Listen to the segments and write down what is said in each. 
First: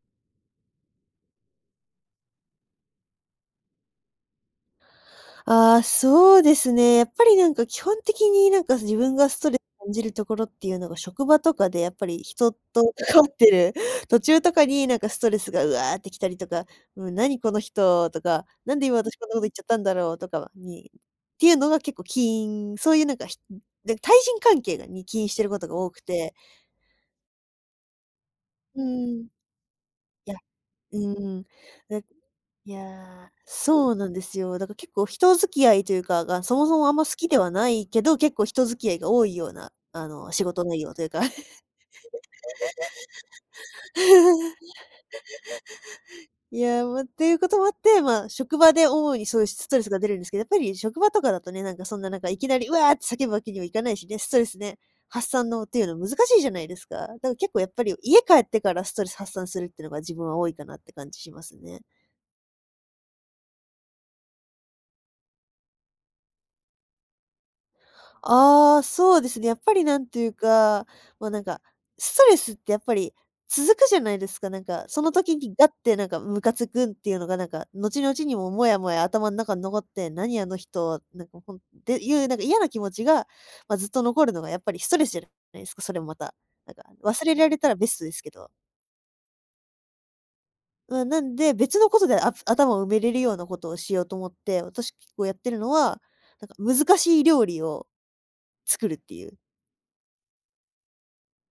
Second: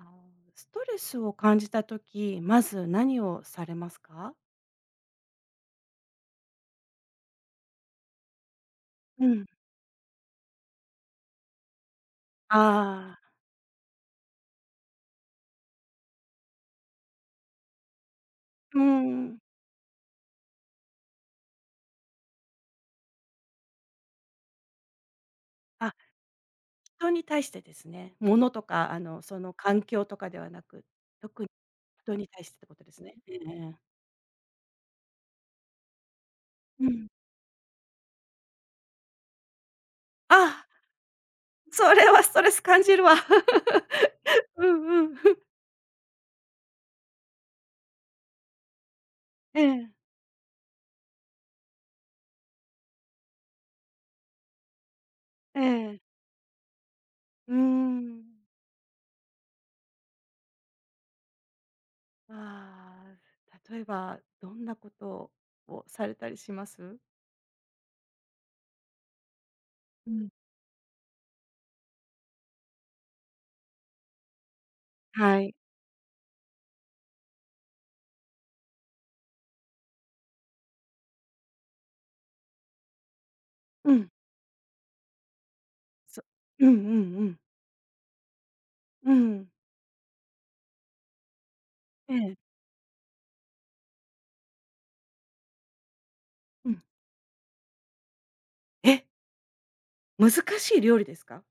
あの、ストレスを感じた時、まず何をされますか？ああ、そうですね。やっぱり基本的に自分うがスん。トレス感じるところっていうのが職場とかでやっぱり人とあ関わっあ、てる 途中とかにストレスがうわーってきたりとか、うん、何この人とか、なんうーで今私こんなこん。と言っちゃったんだろうとかに、っていうのが結構起因、そういうなんかひ、で対人関係がに起因してることが多あ、くて、人に対してですね。物とうか、ん、その環境といかや、ではなく、う特ん、にだ人に対してっていことですね。や、えええそうえ。なんですよ。だから結構人付き合いというかが、そもそうもあんまん。好きではないけど、結構人付き合いが多いような、仕事あ内容というか。それはストレス感じるわ。うんうん。いや、まあ、っていうこともあって、まあ、職場で主にそういうえストレスえ、が出るんですけど、やっぱり職場とかだとね、なんかそんななんかいきなり、うわーって叫ぶわけにはいかないしね、ストレスね、発散えのっていうのえ。難しいじゃないですか。だから結うー構やっぱり家ん。帰ってからストレス発散するっていうのが自分は多いかなって感じしますね。ああ、例えばどんなことをされたりします？ああ、そうですね。やっぱりなんうていん。うか、ま、なんか、ストレスってやっぱり続くじゃないですか。その時はにい。ガッてムカつくんっていうのが後々にももやもや頭の中に残って、「何あの人」なんかほんっていう嫌な気持ちが、まあ、ずっうとん。残るのがやっぱりストレスじゃないですか、それもまそた。うなんんうかんう忘れん。られたらベストですけど。うん。まあなんで、別のことえでえ。頭を埋めれるようなことをしようと思って、私結構やってるのは、なんかうん。難しい料理を作るっえ、ていう、難しい料理ですか？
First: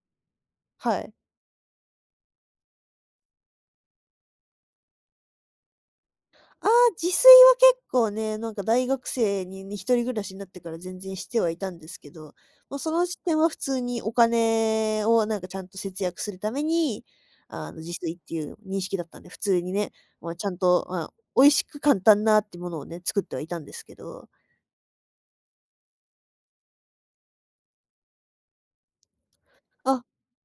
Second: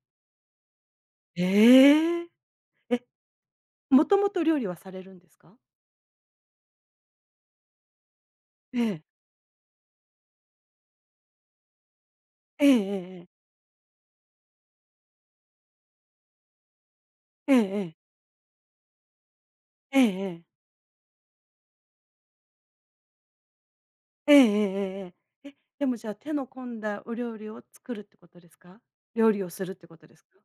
はい。ええ。え、もともと料理はされるんですか？ああ、自炊は結構ね、なんかえ大え。学生にに、一人暮らしになってから全然してはいたんですけど、ええまえあ、えその時え点え。は普通にお金をちゃんと節約するために、ええあの、自ええ。炊っていう認識だったんで、普通にね、えまあ、え。ちゃんと、まあ、美味しく簡単なってものをね、作ってはいたんですけど。ええええええ。え、でもじゃあ手の込んだお料理を作るってことですか？料理をするってこあ、とですか？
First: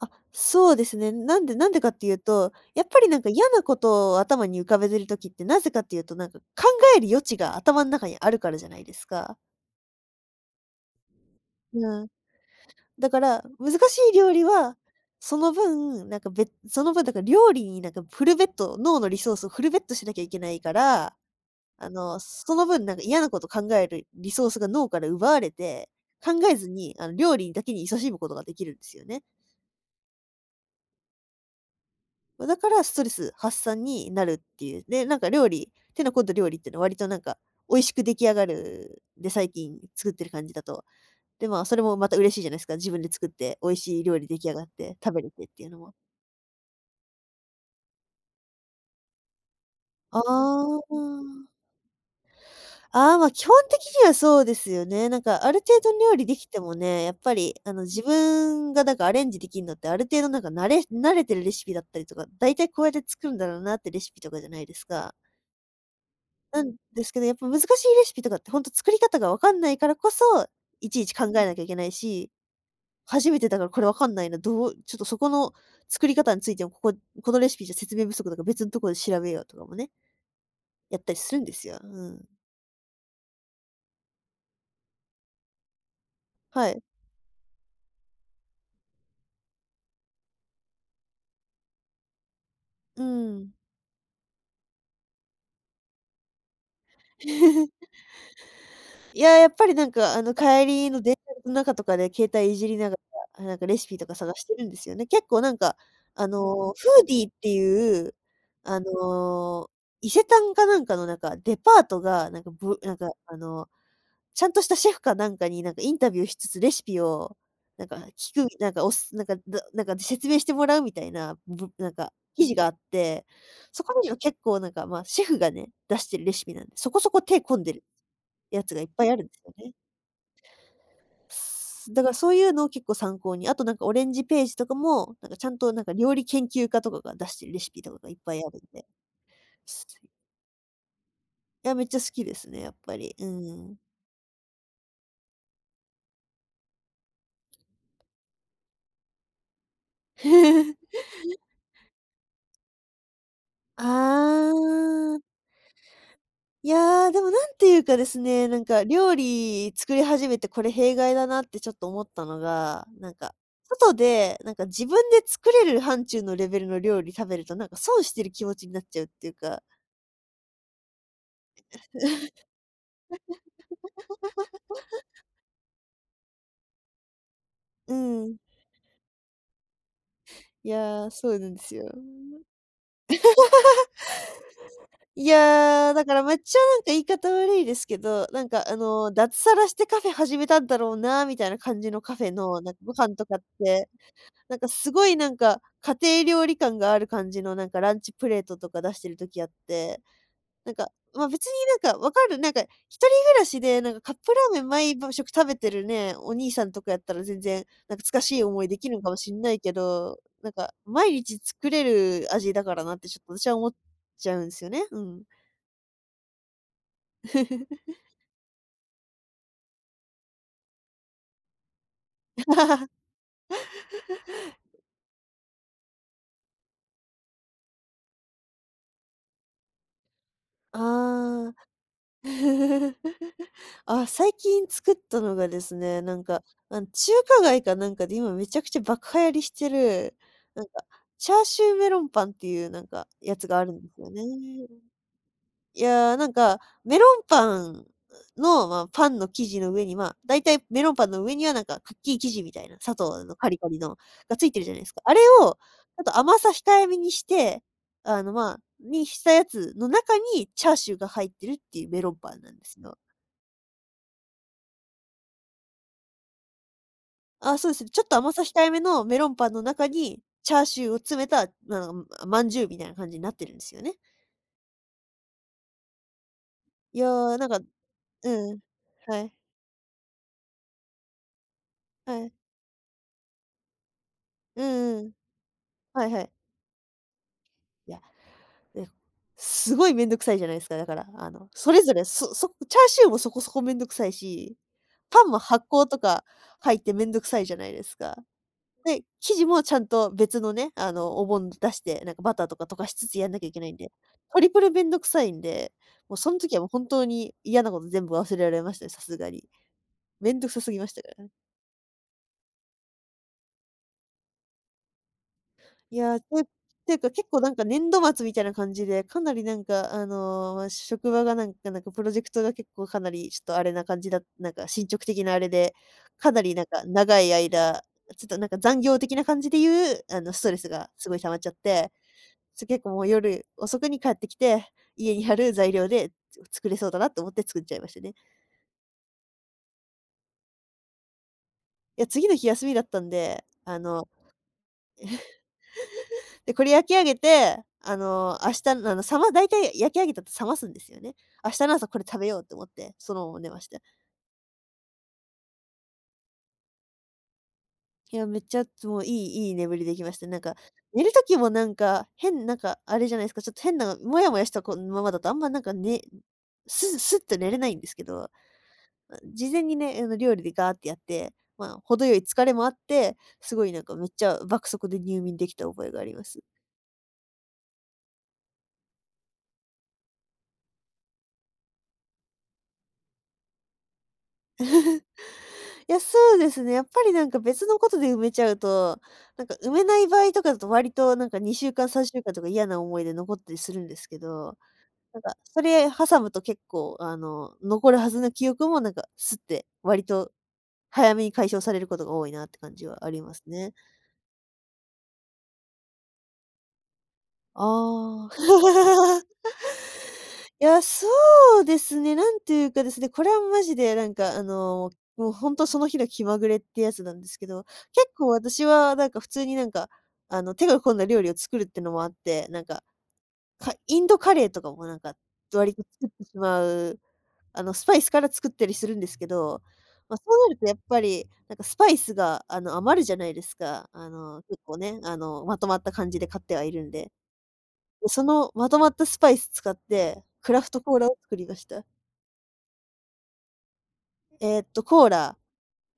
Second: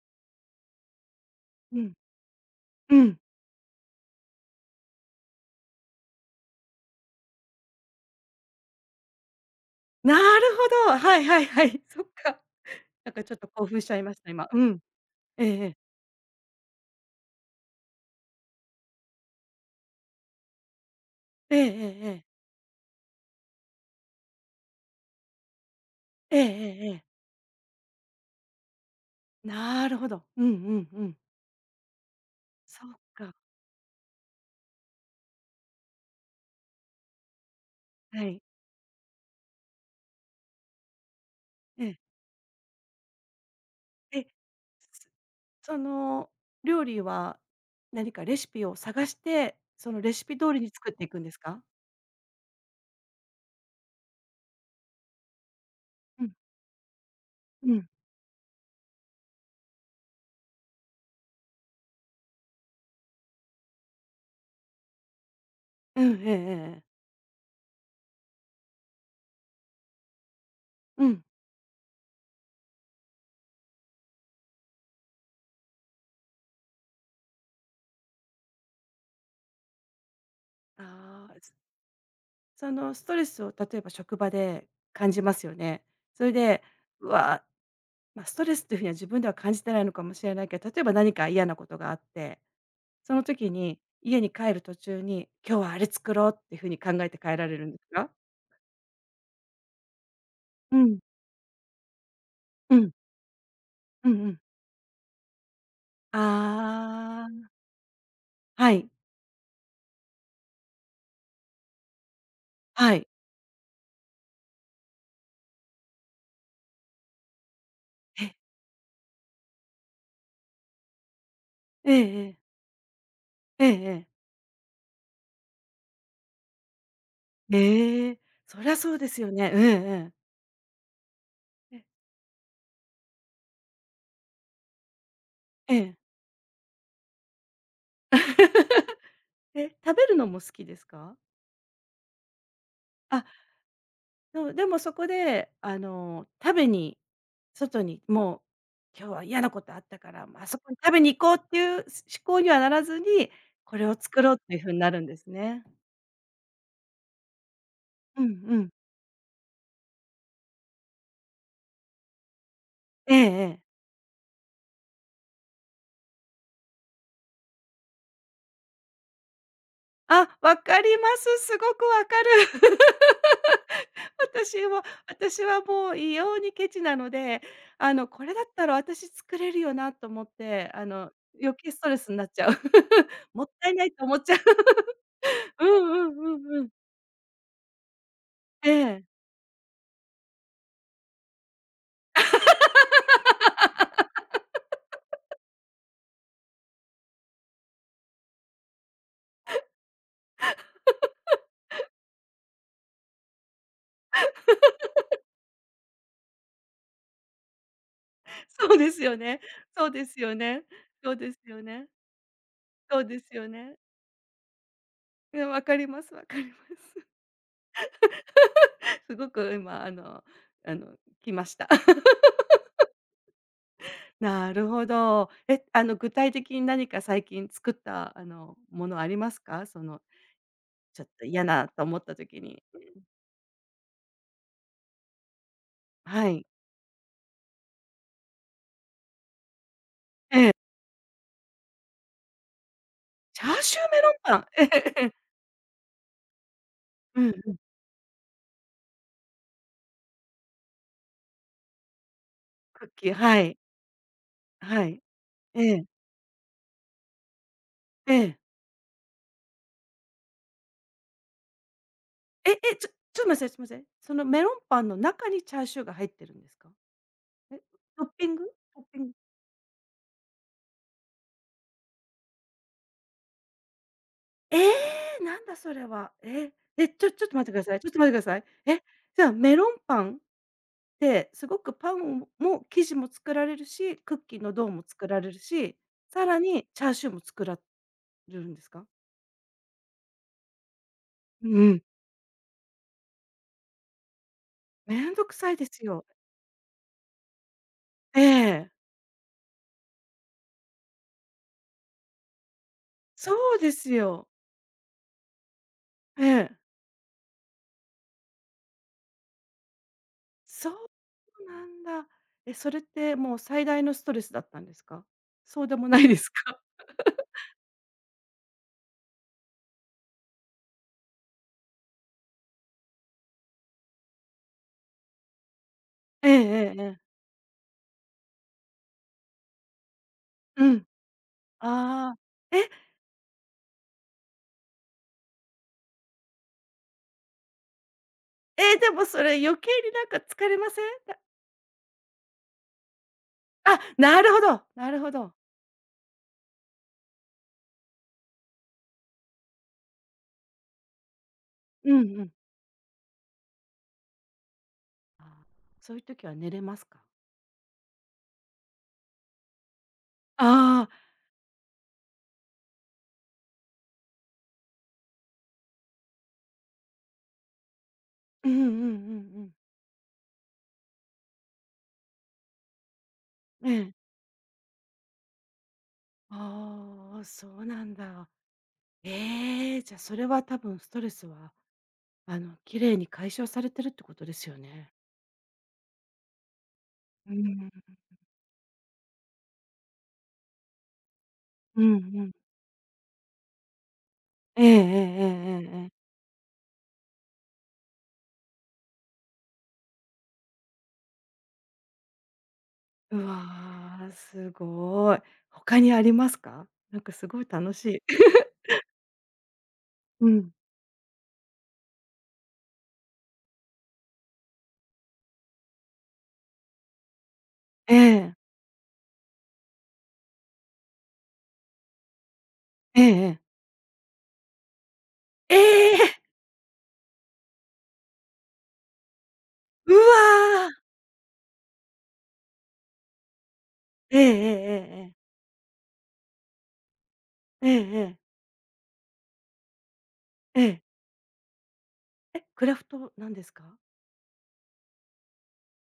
そうですね。なんでなんうでかん。っていうと、やっぱうりん。嫌なことを頭に浮かべてるときって、なぜかっていうと、なんか考える余地が頭の中にあるからじゃないですか。なるほど。はいはいはい。うそっん。か。だなんかかちょっら、と興難し奮しちゃいまいした、料理今。うは、ん。そええのええ。分、なんか別その分だから料理にフルベット、脳のリソースをフルベットしなきゃいけないから、えええあええの、え。その分なんか嫌なこと考えるリソースが脳から奪われて、考ええええずええに、あの、え。料理だけに勤しむことができるんですよね。なるほど。うんうんうん。ま、だからそスっトレスか。発散になるっていう。で、なんか料理、手の込んだ料理っていうのは割となんか美味しく出は来上い。がる、で、最近作ってる感じだと。で、まあ、それえもえ。また嬉しいじゃないですか。自分で作って美味しい料え、理出来上がってす食べれてっていうそのも。の料理は、何かレシピを探して、そのレあシピ通りに作っていくんですあ。か？ああ、ま、基本的にはそうですよね。なんかある程度料理うん、できてもね、やっぱりあうの、ん。自分がなんかアレンジできんのって、ある程度なんか慣れてるレシピだったりとか、だいたいこうやって作るんだろうなってレシピとかじゃないですか。うん、ええなんええですけど、やっぱ難しいレシピとかってほんと作り方がわかんないからこそ、いちういちん。考えなきゃいけないし、初めてだからこれわかんないな、どうちょっとそこの作り方についても、このレシピじゃ説明不足だから別んとこで調べようとかもね、やったりあするあ、んですすよ。うん。そのストレスを例えば職場で感じますよね。それで、はい。うわ、ま、ストレスっていうふうには自分では感じてないのかもしれないけど、例えば何か嫌なことがあって、うその時ん。に家に帰る途中に、今日はあれ作ろうっていうふうに考えて帰られるんです か？いや、やっぱりなんか、あの、帰うりん、の電車の中とかで携帯いじりうなん、がら、なんかレシピとうんかう探ん。してるんですよね。結構なんか、あの、フーディーってあいう、あ、はあい。の、伊勢丹かなんかのデパートが、なんか、ぶなはんい。か、あの、ちゃんとしたシェフかなんかに、なんかインタビューしつつレシピを、なんかえ、聞く、なんか、おすなんか、だなんか説明してもらうみたいな、ぶなえんえか、ええ。記事があって、ええそこええ。には結構なんか、まあ、シェフがね、出してるレシピなんで、そこそこ手込んでるええ、そやりつゃがいっそうぱでいあするんよですね。ようんね。うん。え、だからそういうのを結構参考に、あとなんかオレンジページとかも、なんかちゃんとえなんかえ。料理研究家とかが出してるレシピとかがいっぱいあるんで。え、す食べるのも好きですか？いや、めっちゃ好きですね、やっぱり。うあ、ん。でもでもそこで、食べに外にもう、今日は嫌なことあったから、ま、ああそこに食べ に行こうっていう思考にはならずに、これを作ろうっあていう風になるんであ、すね。いや、でもなんていうかですうんね、うなんん。か料理作り始めてこれ弊害だなってちょっと思ったのが、なんええか、ええ。外でなんか自分で作れる範疇のレベルの料理食べるとなんか損してる気持ちになっちゃうっていうか、あ、わかります。すごくわかる。私も私はもう異様にケチなので、うこれん。だったら私作れるよなと思っいて、やー、そうなん余で計すストよ。レスになっちゃう。もったいないと思っちゃう。い うやんー、うだかんらめっうちゃんうん。なんか言い方悪いですけど、ええ。脱サラしてカフェ始めたんだろうなーみたいな感じのカフェの、なんかご飯とかって、なんかすごいなんか、家庭料理感がある感じのなんかランチプレートとか出してる時あってなんか、ま、別になんか分かる、なんか一人暮らしで、なんかカップラーメン毎晩食べてるね、お兄さんとかやったら全然、なんかしい思いそでうきでるのすかもよしんね。ないけそうでど、すよなんね。か毎そうで日すよ作れね。る味だからなっそうてちでょすっと私よは思っね。ちゃうんですよね。うん。いや、わかりますわかります。すごく今、あの、来ました。なるほど。え、具体的に何か最近作った、ものありますか？そのちょっと嫌ああ。なと思った時に あ、最近作ったのがですね、なんはか、い。あの、中華街かなんかで今めちゃくちゃ爆流行りしてる、えなんえ。か、チャーシューメロンパンっていうなんかやチつャがーあるシんュでーすメよロンね。パン。ええええ。いやー、なんか、メロうンんパうん。ンの、まあ、パンの生地の上に、まあ、だいたいメロンパンの上にはなんかクッキー生地みたいな、クッ砂キー、糖のはカリい。カリのがついてるじゃないはですか。い。あれを、ええ、ちょっと甘さ控えめにして、えあの、え。まあ、にしたやつの中にチャーシューが入ってるっていうメロンパンなえんでえ、すちょよ。ちょっと待って、すいません。そのメロンパンの中にチャーシューが入ってるんですか？あ、え、そうですね。ちょトっッとピ甘ンさグ？控えめトッピのング。メロンパンの中に、チャーシューを詰めた、まあ、饅頭みたいな感じになってるんですよね。ええ、なんだそれは。え、え、いちやょちょっとー、待っなんてくかださい。ちょっと待ってください。うん。え、はじゃい、あメロンパンってすごくパはンをい。も生地も作られるし、クッキーのうドーもんう作ん。られるし、はいはさい。らにチャーシューも作らいやるんですか？ですごいめんどくさいじゃないですか、だから、あの、うんそうれん。ぞれ、チャーシューもそこそこめんどくさいし、めんパどンくもさい発です酵とよ。か入ってめんどくさいじゃないですか。ええ。で、生地もちゃんと別のね、あの、お盆出して、なんかバターとか溶かしつつやんなきゃいそうけないでんすで、よ。トリプルめんどくさいんで、もうえその時え。はもう本当に嫌なこと全部忘れられましたね、さすがに。めんどくさそすうぎましたから。なんだ。え、それってもう最大のストレスだったんですか？そうでもいないでや、てすか？ていうか、結構なんか年度末みたいな感じで、かなりなんか、ま、職場がなんかプロジェクトが結構かなりちょっとあれな感じだなんか進捗的なあれで、えかえなえりなんええかえ。長い間、ちょっとなんか残業的な感じでいう、ストレスうん。がすごい溜まっちゃって、ああ。え、結構もう夜遅くに帰ってきて、家にある材料で作れそうだなと思って作っちゃいましたね。え、でもそれ余計になんか疲れません？いや、次の日休みだったんで、あ、なるほど、なるほど。で、これ焼き上げて、明日の、大体焼き上げたって冷ますんですよね。明日の朝うこんうれ食べん。ようと思って、そのまま寝ました。あーそういう時は寝れますか？いや、めっちゃ、もういい眠りできました。ああ、寝る時もなんか、なんか、あれじゃないですか、ちょっと変なモヤモヤしたこままだとあんまなんかね、すすっと寝れないんですけど、うんうんうんう事ん。前にね、料理でガーってやって、まあ、程よい疲れもあって、すごえいなんえ。かめっちゃ爆速で入眠できた覚えがあります。ああ、そうなんだ。ええ、じゃ、それは多分ストレスは綺麗に解消されてるってことですよね。いや、そうですね。やっぱりなんうか別ん、のことで埋めちゃうと、なんか埋めない場合とかだと割となんか2週う間、んう3週間とかん。嫌な思い出残ったりするんですけど、ええええなんええかそえええれえ。挟むと結構残るはずの記憶もなんかスって割と早めに解消されることが多いなって感じはありうますね。わ、すごい。他にありますか？なんかすごい楽しい。あ あ。うん。いや、そうですね、なんというかですね、これはマジでなんかもう本当その日の気まぐれってやつなんですけど、え結構え。私はなんか普通になんか、手が込んだ料理を作るってのもあって、なんか、ええええ。インドカレーとかもなんか、え割とえ！作ってしまう、スパイスから作ったりするんですけど、うまあ、そうなるとわ。やっぱり、なんかスパイスが余るじゃないですか。あええええの、え結え構ね、ええ。まとまった感じで買ってはいるんで。ええええ。そのまとまったスパイス使って、クラえフトえ。コーラを作りました。え、クラフトなんですか？えっと、コーラ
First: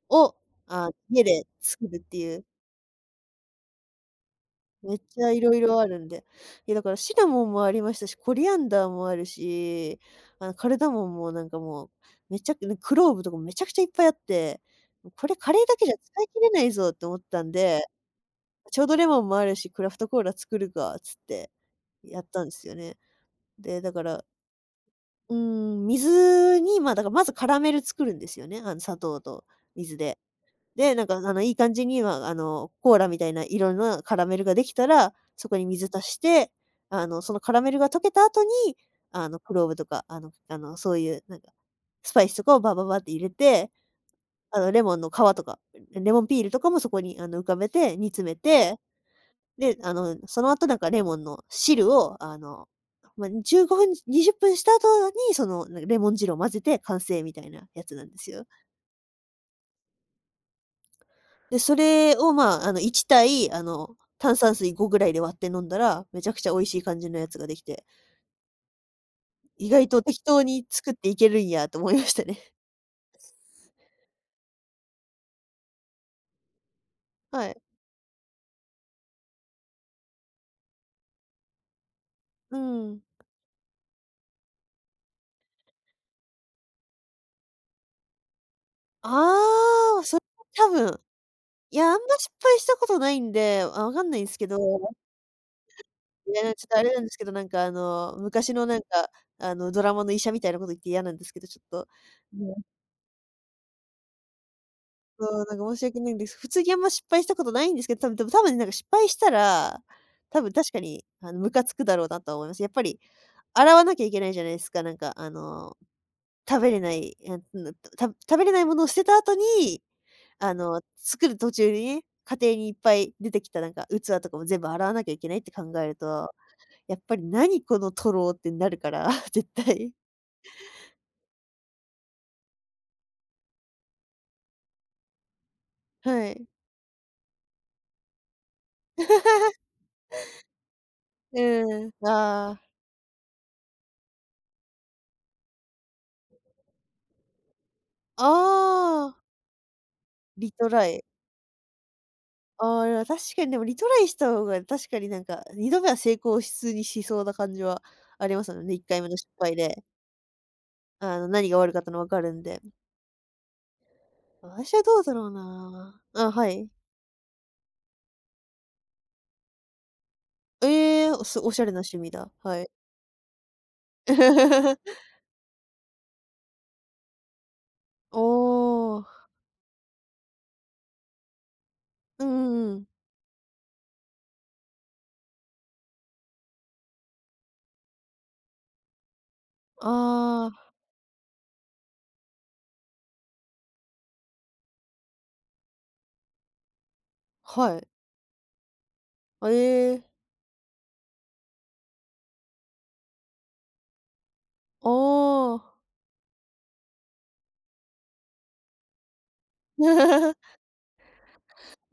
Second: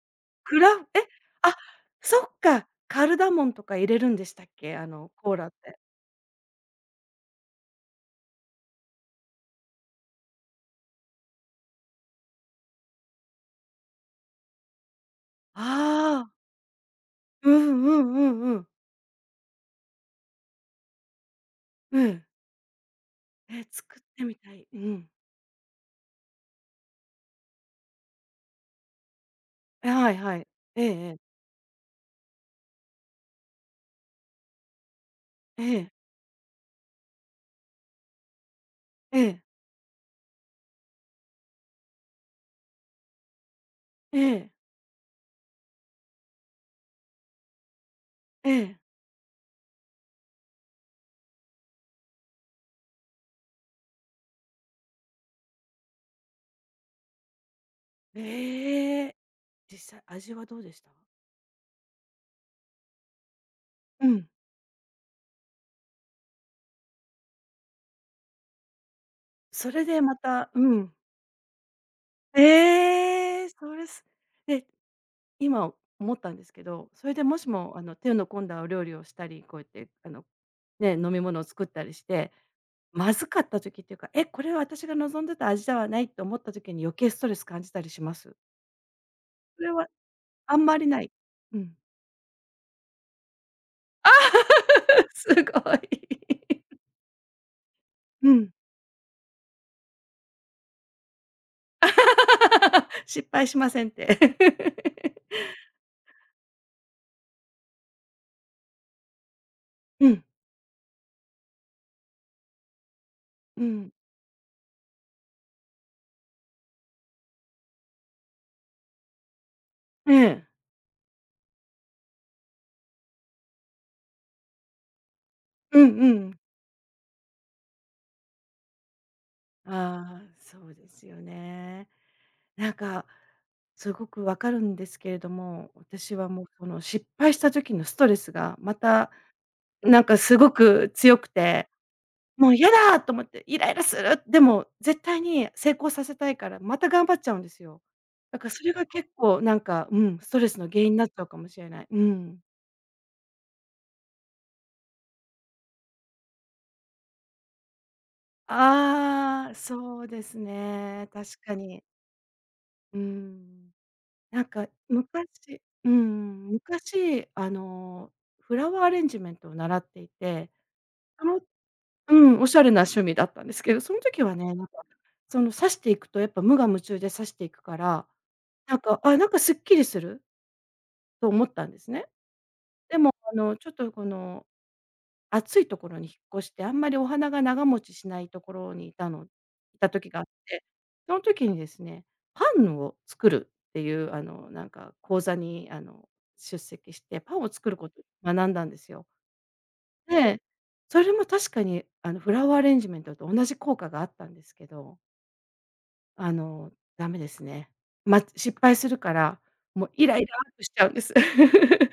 を、クラフあ、え、家であ、作るってそっいう、か、カルダモンとか入れるんでしたっけ？めっちゃコーラ色って。々あるんで。いやだからシナモンもありましたし、コリアンダーもあるし、カルダモンもなんかもう、めちゃくねクローブとかめちゃくちゃいっぱいあって、これカレーだけじゃ使いああ、切れないぞって思ったんうんうで、んうんうん。ちょうどレモンもあるし、クラフトコーラ作るかっつってうやん。ったんですよね。え、で、だ作っからてみたい。うん。うーん、水に、まあ、だからまずカラメル作るんですよね、砂糖とえ、水はいで。はい。ええで、なんえか、え。いい感じには、コーラみたいな色のカラメルができたら、そこえに水え。足して、そのカラメルが溶けた後に、ええ。クローブとか、そういうなんか、スパイスとかをバババって入れて、ええ。レモンの皮とか、レモンピールとかもそこに、浮かべて煮詰めえてえ。で、その後なんかレモンの汁を、まあ、15分、20分した後に、その、なんかレモン汁を混ぜて完成みたいなやつなんですよ。え実際味はどうでした？で、それを、まあ、1対、うん。炭酸水5ぐらいで割って飲んだら、めちゃくちゃ美味しい感じのやつができて、意それ外でとま適当たうに作ん。っていけるんやと思いましたね。ええ、それすで今思ったんですけど、それでもはしい。もあの手の込んだお料理をしたり、こうやってね、飲み物を作ったりして、うん。まずかった時っていうか、え、これは私が望んでた味ではないと思った時に余計ストレス感じたりします？それはああ、それあん多まり分、ない？ういん。や、あんま失敗したことないんで、あ、わかんないんですけど、 すごい。いや、ちょっとあれなんですけど、なんかあの、うん。昔のなんか、ドラマの医者みたいなこと言って嫌なんですけど、ちょっと、ね、 失敗しませんって。そう、なんか申し訳ないんです。普通にあんま失敗したことないんですけど、多分でも多分ねなんか失敗したら、うん、多分確かに、ムカつくだろうなとは思います。やっぱり、う洗わん。なきゃいけないじゃないですか。なんかあの、食べれない、え、食べれないものを捨てた後に、ええ。作る途中にね、家庭にいっぱい出てきたなんか器とかも全部洗わなきゃいけないって考うんえるうとん。やっぱり「何このトロ」ってなるから、絶対。ああ、そうですよね。なんか、すごくわかるんですけれども、私ははもい。うその失敗した時のストレスがまた なんかすごく強くてうん。もあう嫌あ。だと思ってイライラする。でも絶対に成功させたいから、また頑張っちゃうんですよ。だからそれが結ああ、構なんか、うん、ストレリストの原ラ因にイ。なっちゃうかもしれない。うん。ああ、確かにでもリトライした方が確かになんか、2度目は成功し通にしそうな感じはありますよね、1回目の失ああ、敗で。そうですね、確何かが悪かっに。たの分かるんで。うん。私はどうだろうな。あ、はい。昔フラワーアレンジメントを習っていて、ええー、そのおしゃれな趣味うだ。ん、おしはゃい。れな趣味だったんですけど、その時はね、なんか その刺していくとやっぱ無我夢中で刺していくから、おなんか、あ、ーなんかすっきりする。と思ったんですね。うんうんうん。でも、ちょっとこの、暑いところに引っ越して、あんまりお花が長持ちしないところにいた時があっあて、その時にですね、パンを作るっていう、なんか講座に、出席して、パンをー作るはい。ことを学んだんですよ。ええーで、それも確かに、フラワーアレンジメントと同じ効果があったんですけど、おー ダメですね。ま、失敗するから、もうイライラ っとしちゃうんです。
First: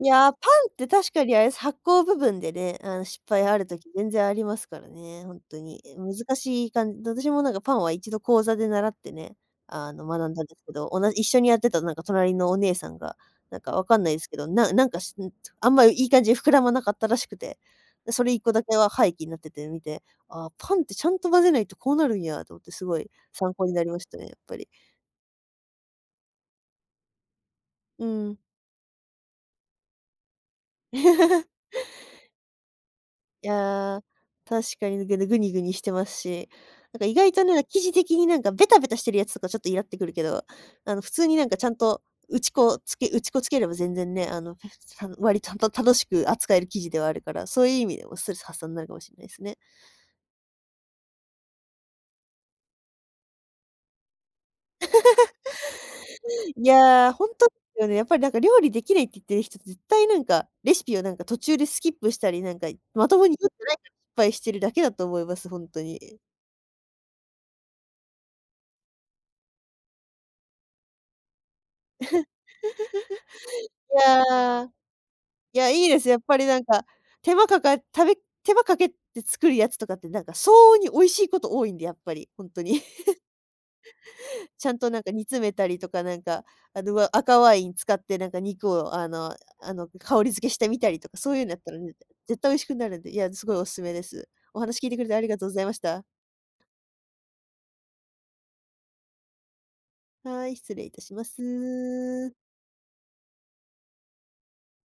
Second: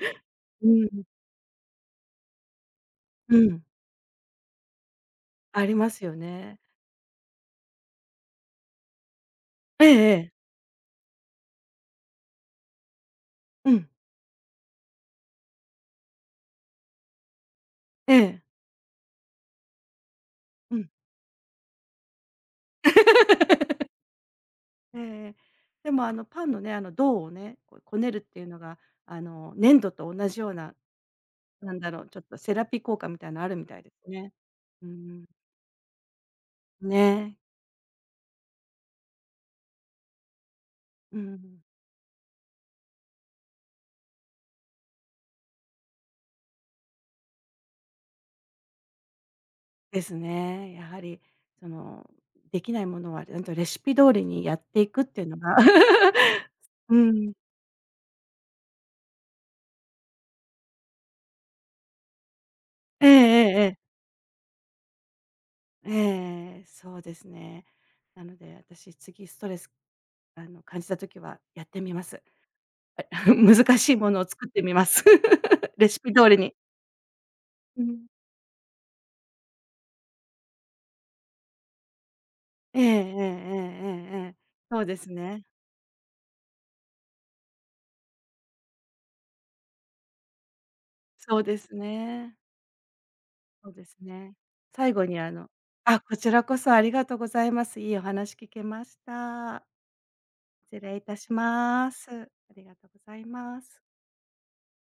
い やー、パうンってん、確かにあれです、発酵部分でね、失う敗あん。る時全然ありますからね、本当ありに。ますよ難ね。しい感じ私もなんかパンは一度講座で習ってね、ええ学ええ。んだんですけど、一緒にやってたなんか隣のお姉さんが、なんうかわん。かんないですけど、ななんかしあんまりいい感じに膨らまなかったらしくて、えそれ一え。個だけは廃棄になってて見て、ああ、パうンっん。てちゃんと混ぜないとこうなるんやと思ってすごい参考になりましたね、やっぱり。ええええ。でもあのパンのね、あの銅をね、こうこうねるっん。ていうのが、あの粘土と同じような、なんだろう、ちょっとセラピー効果みたいないあやるみたいでー、すね。確うかーに、ぐん。ぬぐにぐにしてますし、なね。んか意外とね、生地的になんかベタベタしてるやつとかちょっとイラってくるけど、あの普う通になんかん。ちゃんと打ち粉つければ全然ね、あの割と楽しく扱える生地ではあるから、そういう意味でもストレス発散になるかもしれないですね。ですね。やはりその、できないものは、うんとレシピ通りにやっていくっていうのが。いうや、ー本ん。当ですよね。やっぱりなんか料理できないって言ってる人、絶対なんか、レシピをなんか途中でスキップしたり、なんかえまえともに撮っえてええないえ。から失敗してるだけだと思います、本当に。ええ、そうですね。なので、私、次ストレス、感じた時はやってみます。難しいいものを作ってやーみます。いや、いレいシです。ピやっ通ぱりりに。なんか、手間かかうん。食べ手間かけて作るやつとかってなんか相応に美味しいこと多いんで、やっぱり、本当に。ええええええええええ。ちゃんそうとでなんかす煮詰ね。めたりとか、なんか、赤ワイン使ってなんか肉をあの、香り付けしてみたりとか、そうそいううのやでったすらね、ね。絶対美味しくなるんで、いや、すごいおそうすすでめすです。ね。お話聞い最てく後れてに、ありがとうございました。こちらこそありがとうございます。いいお話聞けました。はい、失失礼い礼たいしたまします。あす。りがとうございます。